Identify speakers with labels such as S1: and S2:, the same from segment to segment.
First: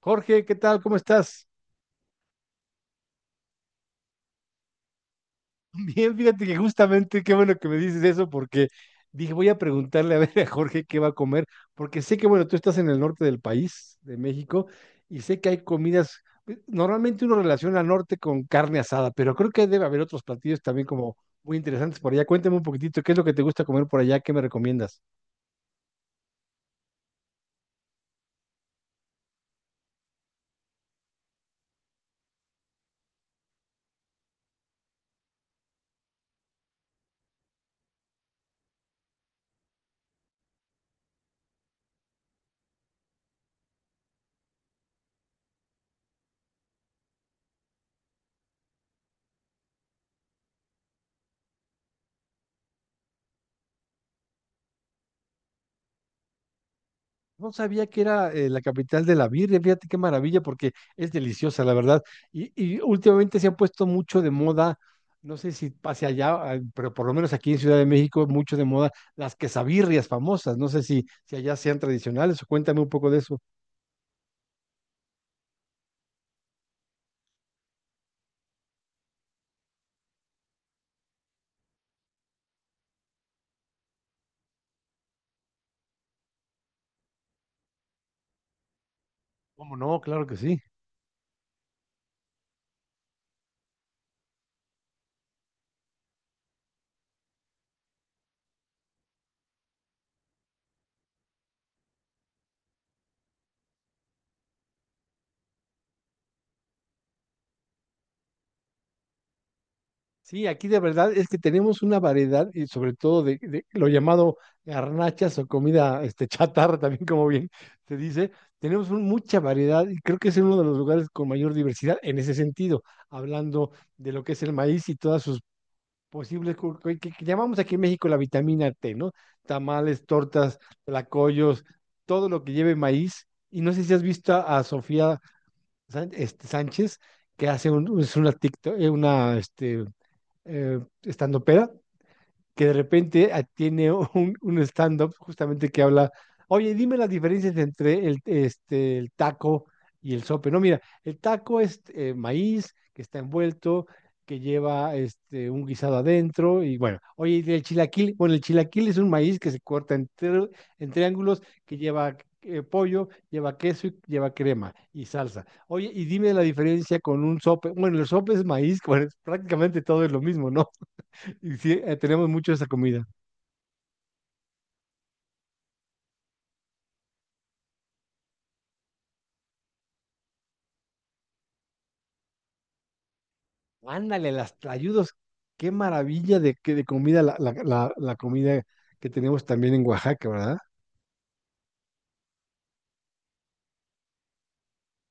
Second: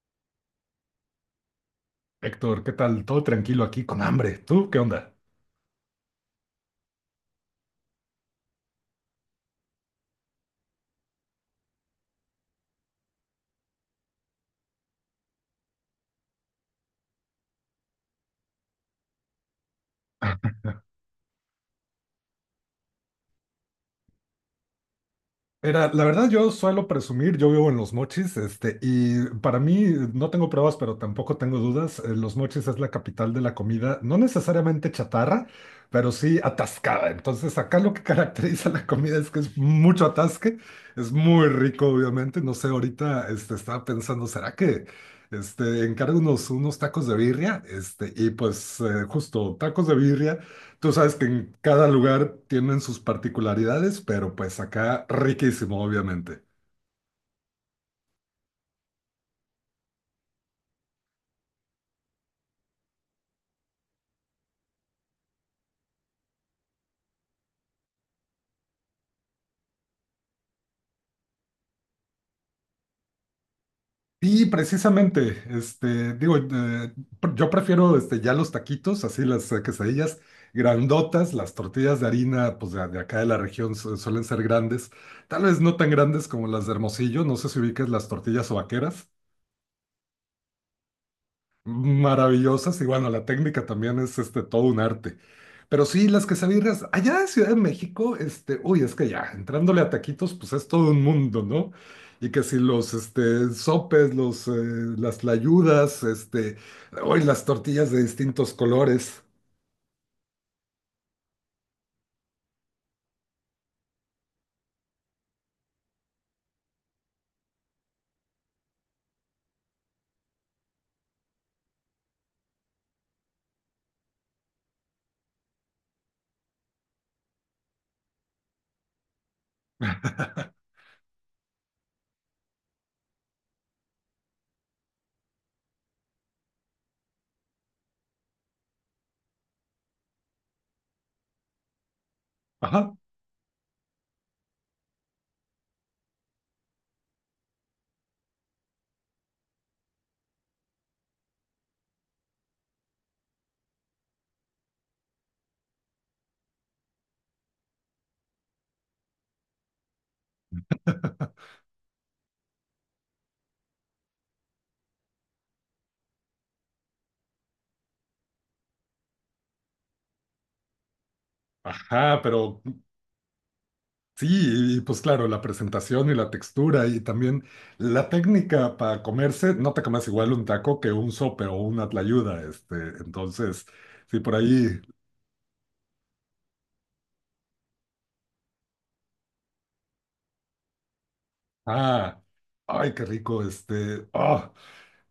S1: Jorge, ¿qué tal? ¿Cómo estás?
S2: Héctor, ¿qué tal? Todo tranquilo aquí con hambre. ¿Tú qué onda?
S1: Bien, fíjate que justamente qué bueno que me dices eso porque dije, voy a preguntarle a ver a Jorge qué va a comer, porque sé que, bueno, tú estás en el norte del país, de México, y sé que hay comidas, normalmente uno relaciona al norte con carne asada, pero creo que debe haber otros platillos también como muy interesantes por allá. Cuéntame un poquitito, ¿qué es lo que te gusta comer por allá? ¿Qué me recomiendas?
S2: Era, la verdad, yo suelo presumir, yo vivo en Los Mochis, y para mí no tengo pruebas, pero tampoco tengo dudas. Los Mochis es la capital de la comida, no necesariamente chatarra, pero sí atascada. Entonces, acá lo que caracteriza la comida es que es mucho atasque, es muy rico, obviamente. No sé, ahorita estaba pensando, ¿será que encargo unos tacos de birria? Y pues, justo tacos de birria. Tú sabes que en cada lugar tienen sus particularidades, pero pues acá riquísimo, obviamente.
S1: No sabía que era la capital de la birria, fíjate qué maravilla, porque es deliciosa, la verdad. Y últimamente se han puesto mucho de moda, no sé si hacia allá, ah, pero por lo menos aquí en Ciudad de México, mucho de moda las quesabirrias famosas. No sé si allá sean tradicionales o cuéntame un poco de eso.
S2: Y precisamente, digo, yo prefiero ya los taquitos, así las quesadillas grandotas, las tortillas de harina, pues de acá de la región suelen ser grandes, tal vez no tan grandes como las de Hermosillo, no sé si ubicas las tortillas vaqueras.
S1: ¿Cómo no? Claro que sí.
S2: Maravillosas y bueno, la técnica también es todo un arte. Pero sí, las quesadillas allá en Ciudad de México, uy, es que ya entrándole a taquitos, pues es todo un mundo, ¿no? Y que si los sopes, las tlayudas, uy, las tortillas de distintos colores.
S1: Sí, aquí de verdad es que tenemos una variedad y sobre todo de lo llamado garnachas o comida este, chatarra, también como bien se dice, tenemos mucha variedad y creo que es uno de los lugares con mayor diversidad en ese sentido, hablando de lo que es el maíz y todas sus posibles, que llamamos aquí en México la vitamina T, ¿no? Tamales, tortas, tlacoyos, todo lo que lleve maíz. Y no sé si has visto a Sofía Sánchez, que hace es una TikTok, una, este, estandopera que de
S2: Ajá.
S1: repente ah, tiene un stand-up justamente que habla, oye, dime las diferencias entre el, este, el taco y el sope. No, mira, el taco es maíz que está envuelto, que lleva este, un guisado adentro y bueno, oye, ¿y el chilaquil, bueno, el chilaquil es un maíz que se corta en triángulos, que lleva... pollo, lleva queso y lleva crema y salsa. Oye, y dime la diferencia con un sope. Bueno, el sope es maíz, bueno, es prácticamente todo es lo mismo, ¿no? Y sí,
S2: ajá,
S1: tenemos mucho
S2: pero
S1: esa comida.
S2: sí, y pues claro, la presentación y la textura y también la técnica para comerse, no te comes igual un taco que un sope o una tlayuda, entonces, sí,
S1: Ándale,
S2: por
S1: las
S2: ahí.
S1: tlayudos. Qué maravilla de comida la comida que tenemos también en Oaxaca, ¿verdad?
S2: ah, Ay, qué rico,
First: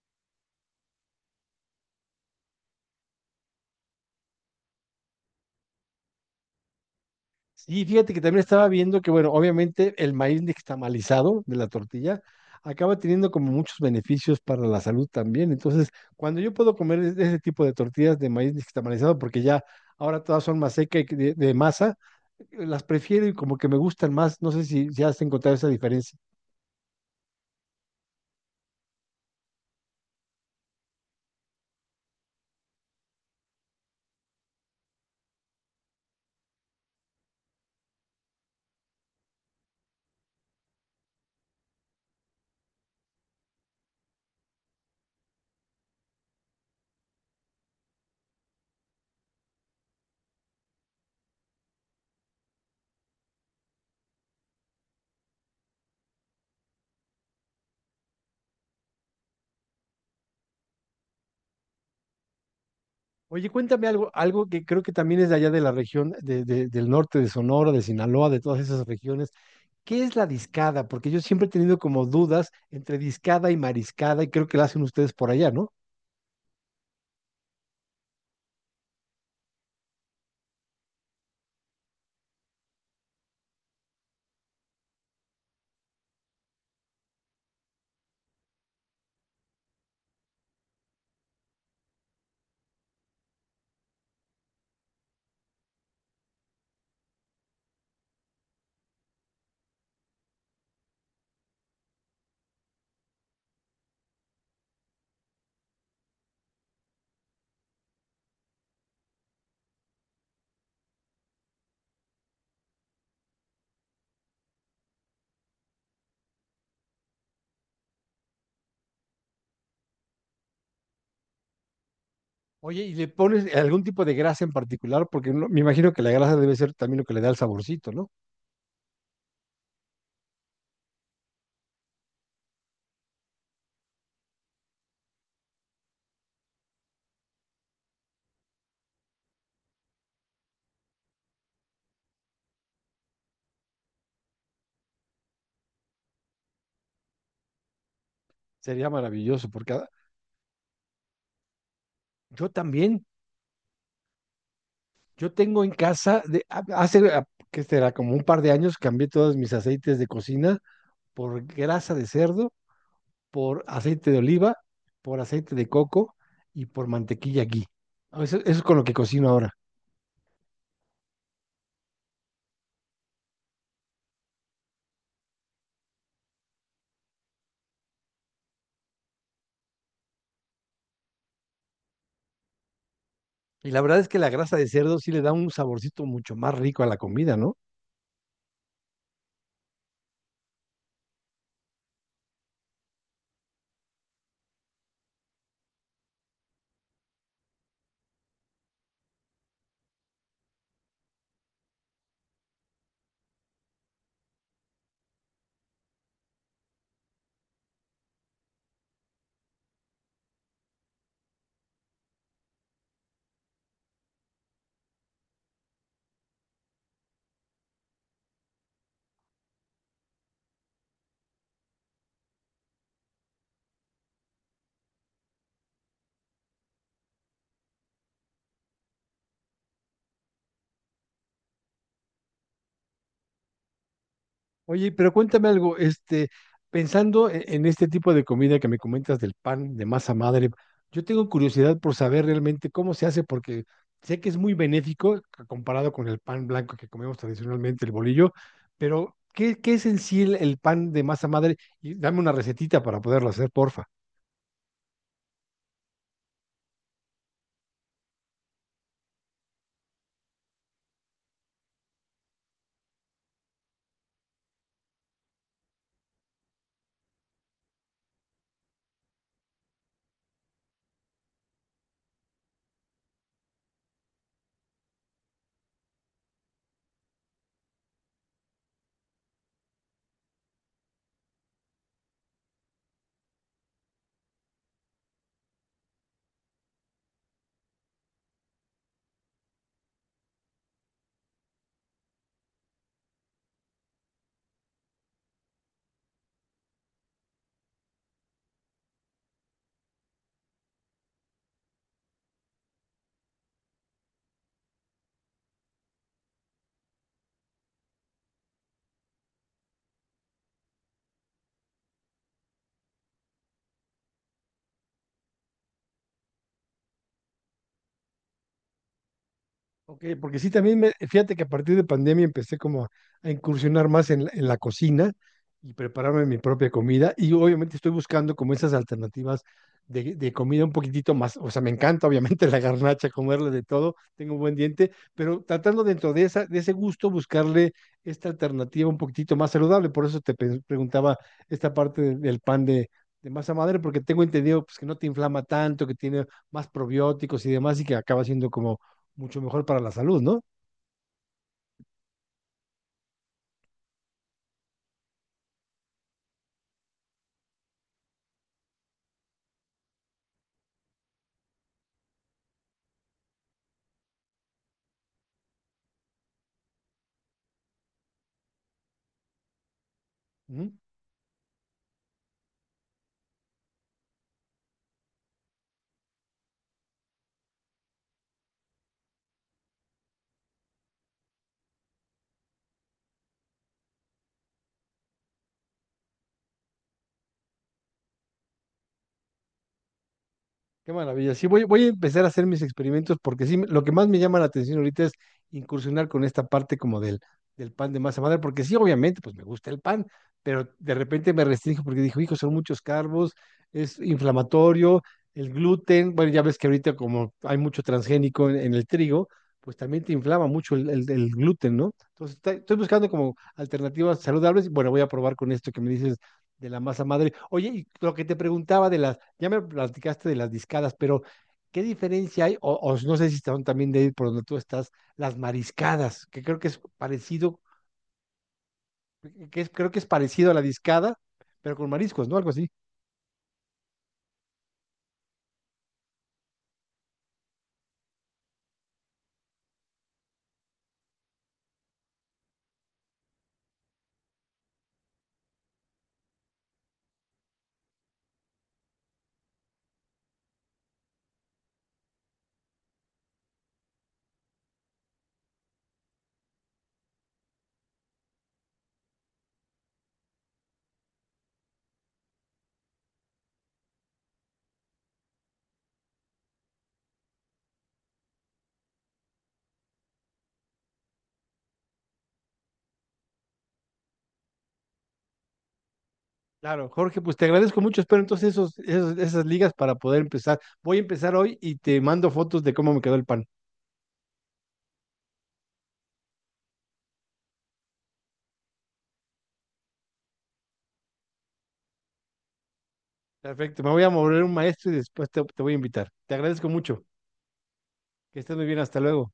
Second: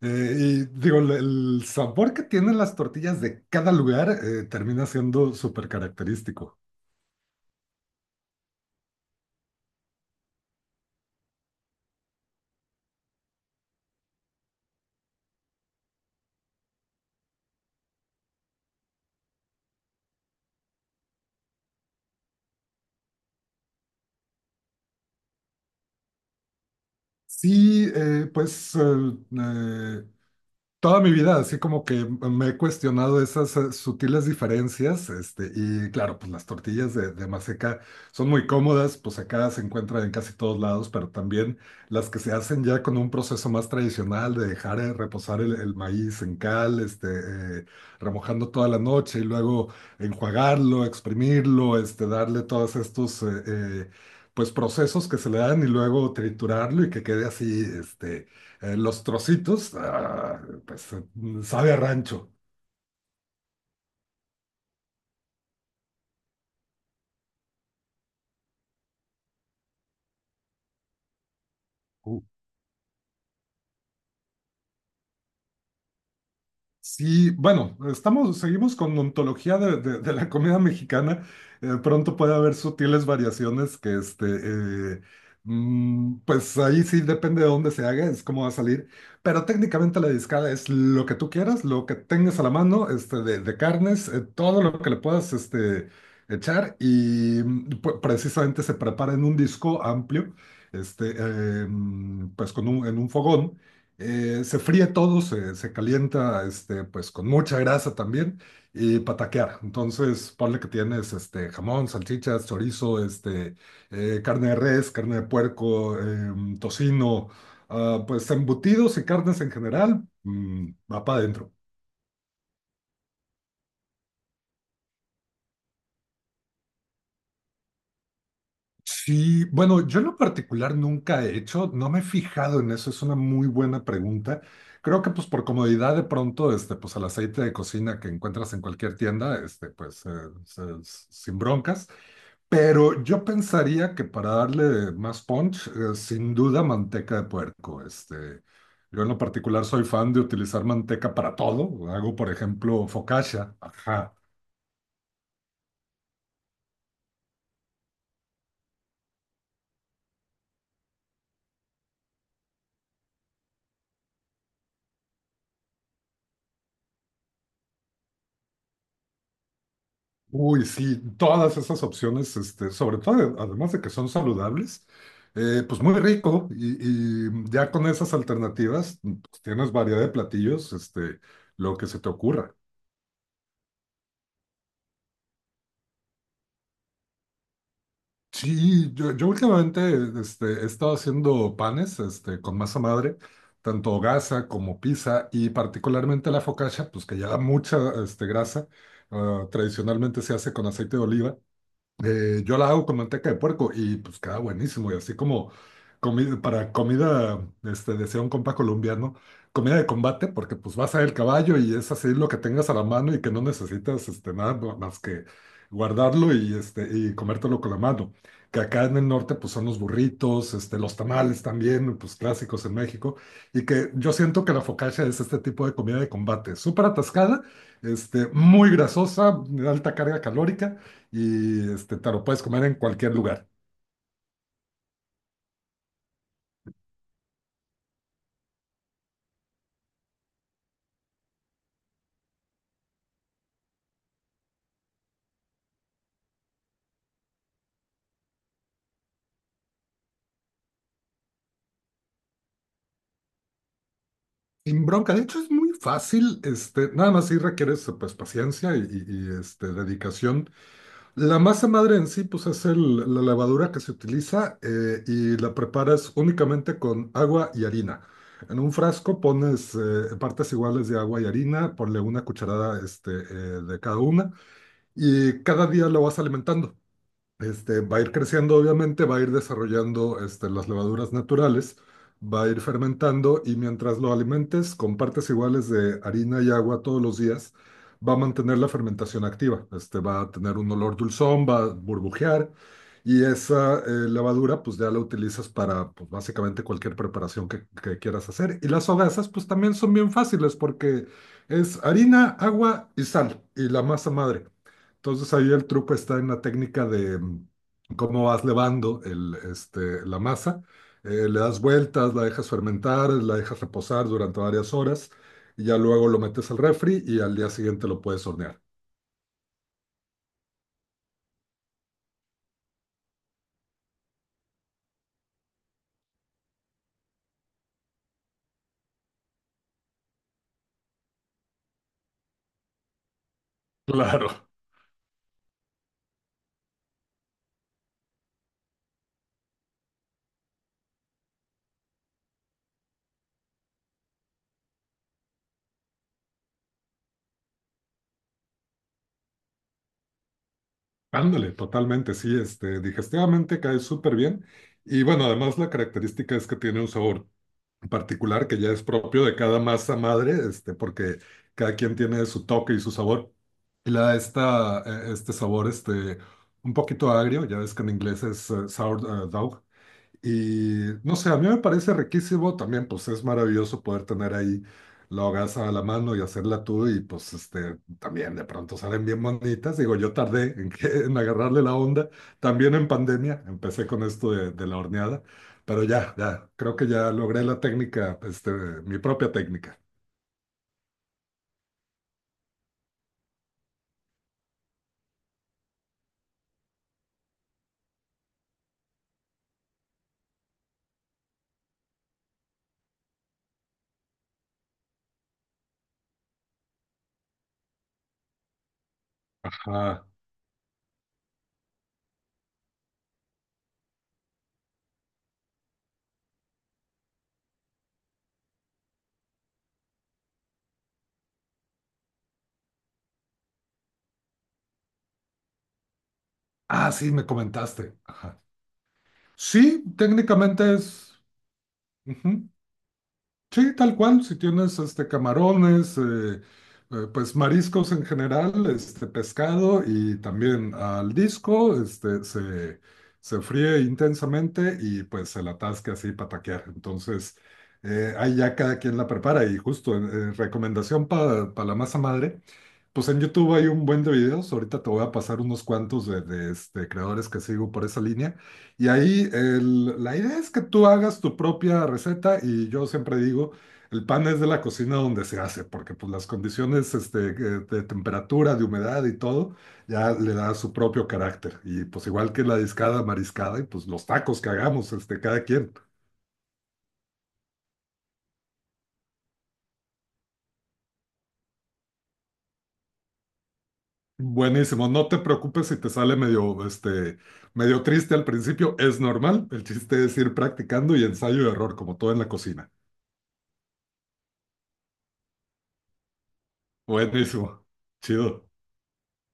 S2: y digo, el sabor que tienen las tortillas de cada lugar termina siendo súper característico.
S1: Sí, fíjate que también estaba viendo que, bueno, obviamente el maíz nixtamalizado de la tortilla acaba teniendo como muchos beneficios para la salud también. Entonces, cuando yo puedo comer ese tipo de tortillas de maíz nixtamalizado, porque ya ahora todas son más secas y que de masa, las prefiero y como que me gustan más. No sé si has encontrado esa diferencia.
S2: Sí, pues eh, toda mi vida, así como que me he cuestionado esas sutiles diferencias, y claro, pues las tortillas de maseca son muy cómodas, pues acá se encuentran en casi todos lados, pero también las que se hacen ya con un proceso más tradicional de dejar reposar el maíz en cal, remojando toda la noche y luego enjuagarlo, exprimirlo, darle todos estos, pues procesos que se le dan y luego triturarlo y que quede así, los trocitos, pues sabe a rancho.
S1: Oye, cuéntame algo, algo que creo que también es de allá de la región del norte de Sonora, de Sinaloa, de todas esas regiones. ¿Qué es la discada? Porque yo siempre he tenido como dudas entre discada y mariscada y creo que la hacen ustedes por allá, ¿no?
S2: Sí, bueno, estamos, seguimos con ontología de la comida mexicana. Pronto puede haber sutiles variaciones que, eh, mm, pues ahí sí depende de dónde se haga, es cómo va a salir. Pero técnicamente la discada es lo que tú quieras, lo que tengas a la mano, de carnes, todo lo que le puedas, echar y precisamente se prepara en un disco amplio, pues con un, en un fogón. Se fríe todo, se calienta pues con mucha grasa también y pataquear. Entonces, ponle que tienes jamón, salchichas, chorizo, carne de res, carne de puerco, tocino, pues embutidos y carnes en general, va para adentro.
S1: Oye, ¿y le pones algún tipo de grasa en particular? Porque me imagino que la grasa debe ser también lo que le da el saborcito, ¿no?
S2: Sí, bueno, yo en lo particular nunca he hecho, no me he fijado en eso, es una muy buena pregunta. Creo que pues por comodidad de pronto, pues el aceite de cocina que encuentras en cualquier tienda, pues sin broncas. Pero yo pensaría que para darle más punch, sin duda manteca de puerco.
S1: Sería
S2: Yo en lo
S1: maravilloso,
S2: particular
S1: porque
S2: soy fan de utilizar manteca para todo. Hago, por
S1: yo
S2: ejemplo,
S1: también,
S2: focaccia. Ajá.
S1: yo tengo en casa, de, a- hace, a- que será como un par de años, cambié todos mis aceites de cocina por grasa de cerdo por aceite de oliva, por aceite de coco y por mantequilla ghee. Ah, eso es con lo que cocino ahora.
S2: Uy, sí, todas esas opciones, sobre todo, además de que son saludables, pues muy rico y ya con esas alternativas pues, tienes variedad de platillos, lo que se te ocurra.
S1: Y la verdad es que la grasa de cerdo sí le da un saborcito mucho más rico a la comida, ¿no?
S2: Sí, yo últimamente he estado haciendo panes con masa madre, tanto gasa como pizza y particularmente la focaccia, pues que lleva mucha grasa, tradicionalmente se hace con aceite de oliva. Yo la hago con manteca de puerco y pues queda buenísimo. Y así como para comida, decía un compa colombiano, comida de combate, porque pues vas a el caballo y es así lo que tengas a la mano y que no necesitas este, nada ma- más que guardarlo y, y comértelo con la mano. Que acá en el norte pues son los burritos, los tamales también, pues clásicos en México. Y que yo siento que la focaccia es este tipo de comida de combate, súper atascada, muy grasosa, de alta carga calórica y te lo puedes comer en cualquier lugar.
S1: Oye, pero cuéntame algo, este, pensando en este tipo de comida que me comentas del pan de masa madre, yo tengo curiosidad por saber realmente cómo se hace, porque sé que es muy benéfico comparado con el pan blanco que comemos tradicionalmente, el bolillo, pero ¿qué es en sí el pan de masa madre? Y dame una recetita para poderlo hacer, porfa.
S2: Sin bronca, de hecho es muy fácil, nada más sí requieres pues paciencia y dedicación. La masa madre en sí pues es la levadura que se utiliza y la preparas únicamente con agua y harina. En un frasco pones partes iguales de agua y harina, ponle una cucharada de cada una y cada día lo vas alimentando. Va a ir creciendo, obviamente, va a ir desarrollando las levaduras naturales, va a ir fermentando y mientras lo alimentes con partes iguales de harina y agua todos los días, va a mantener la fermentación activa. Va a tener un olor dulzón, va a burbujear y esa levadura pues ya la utilizas para pues, básicamente cualquier preparación que quieras hacer. Y las hogazas pues también son bien fáciles porque es harina, agua y sal y la masa madre. Entonces ahí el truco está en la técnica de cómo vas levando la masa. Le das vueltas, la dejas fermentar, la dejas reposar durante varias horas y ya luego lo metes al refri y al día siguiente lo puedes hornear.
S1: Ok, porque sí, también me, fíjate que a partir de pandemia empecé como a incursionar más en la cocina y prepararme mi propia comida y obviamente estoy buscando como esas alternativas de comida un poquitito más, o sea, me encanta obviamente la garnacha, comerle de todo,
S2: Claro,
S1: tengo un buen diente, pero tratando dentro de esa, de ese gusto buscarle esta alternativa un poquitito más saludable, por eso te preguntaba esta parte del pan de masa madre, porque tengo entendido pues, que no te inflama tanto, que tiene más probióticos y demás y que acaba siendo como mucho mejor para la salud, ¿no?
S2: ándale, totalmente, sí, digestivamente cae súper bien. Y bueno, además la característica es que tiene un sabor particular que ya es propio de cada masa madre, porque cada quien tiene su toque y su sabor. Y le da este sabor un poquito agrio, ya ves que en inglés es sour dog.
S1: Ujú.
S2: Y no sé, a mí me parece riquísimo también, pues es maravilloso poder tener ahí la hogaza a la mano y hacerla tú y pues también de pronto salen bien bonitas. Digo, yo tardé en agarrarle la onda, también en pandemia, empecé con esto de la horneada, pero ya, creo que ya logré la técnica, mi propia técnica.
S1: Qué maravilla. Sí, voy, voy a empezar a hacer mis experimentos porque sí, lo que más me llama la atención ahorita es incursionar con esta parte como del, del pan de masa madre, porque sí, obviamente, pues me gusta el pan, pero de repente me restringo porque dijo, hijo, son muchos carbos, es inflamatorio, el gluten, bueno, ya ves que ahorita como hay mucho transgénico en el trigo, pues también
S2: Ajá.
S1: te inflama mucho el, el gluten, ¿no? Entonces, estoy buscando como alternativas saludables y bueno, voy a probar con esto que me dices de la masa madre. Oye, y lo que te preguntaba de las, ya me platicaste de las discadas, pero ¿qué diferencia hay? O no sé si están también de ahí por donde tú estás, las mariscadas, que creo que es
S2: Ah, sí, me
S1: parecido,
S2: comentaste. Ajá.
S1: que es,
S2: Sí,
S1: creo que es parecido a la
S2: técnicamente
S1: discada,
S2: es,
S1: pero con mariscos, ¿no?
S2: ujú,
S1: Algo así.
S2: sí, tal cual, si tienes camarones, pues mariscos en general, pescado y también al disco, se fríe intensamente y pues se la atasca así para taquear. Entonces, ahí ya cada quien la prepara y justo recomendación para la masa madre. Pues en YouTube hay un buen de videos, ahorita te voy a pasar unos cuantos de creadores que sigo por esa línea. Y ahí la idea es que tú hagas tu propia receta y yo siempre digo, el pan es de la cocina donde se hace, porque pues las condiciones de temperatura, de humedad y todo, ya le da su propio carácter. Y pues igual que la discada, mariscada y pues los tacos que hagamos, cada quien.
S1: Claro, Jorge, pues te agradezco mucho. Espero entonces esos, esas ligas para poder empezar. Voy a empezar hoy y te mando fotos de cómo me quedó el pan.
S2: Buenísimo, no te preocupes si te sale medio, medio triste al principio, es normal. El chiste es ir practicando y ensayo y error, como todo en la cocina.
S1: Perfecto, me voy a mover un maestro y después te, te voy a invitar. Te agradezco mucho.
S2: Buenísimo,
S1: Que
S2: chido.
S1: estés muy bien, hasta luego.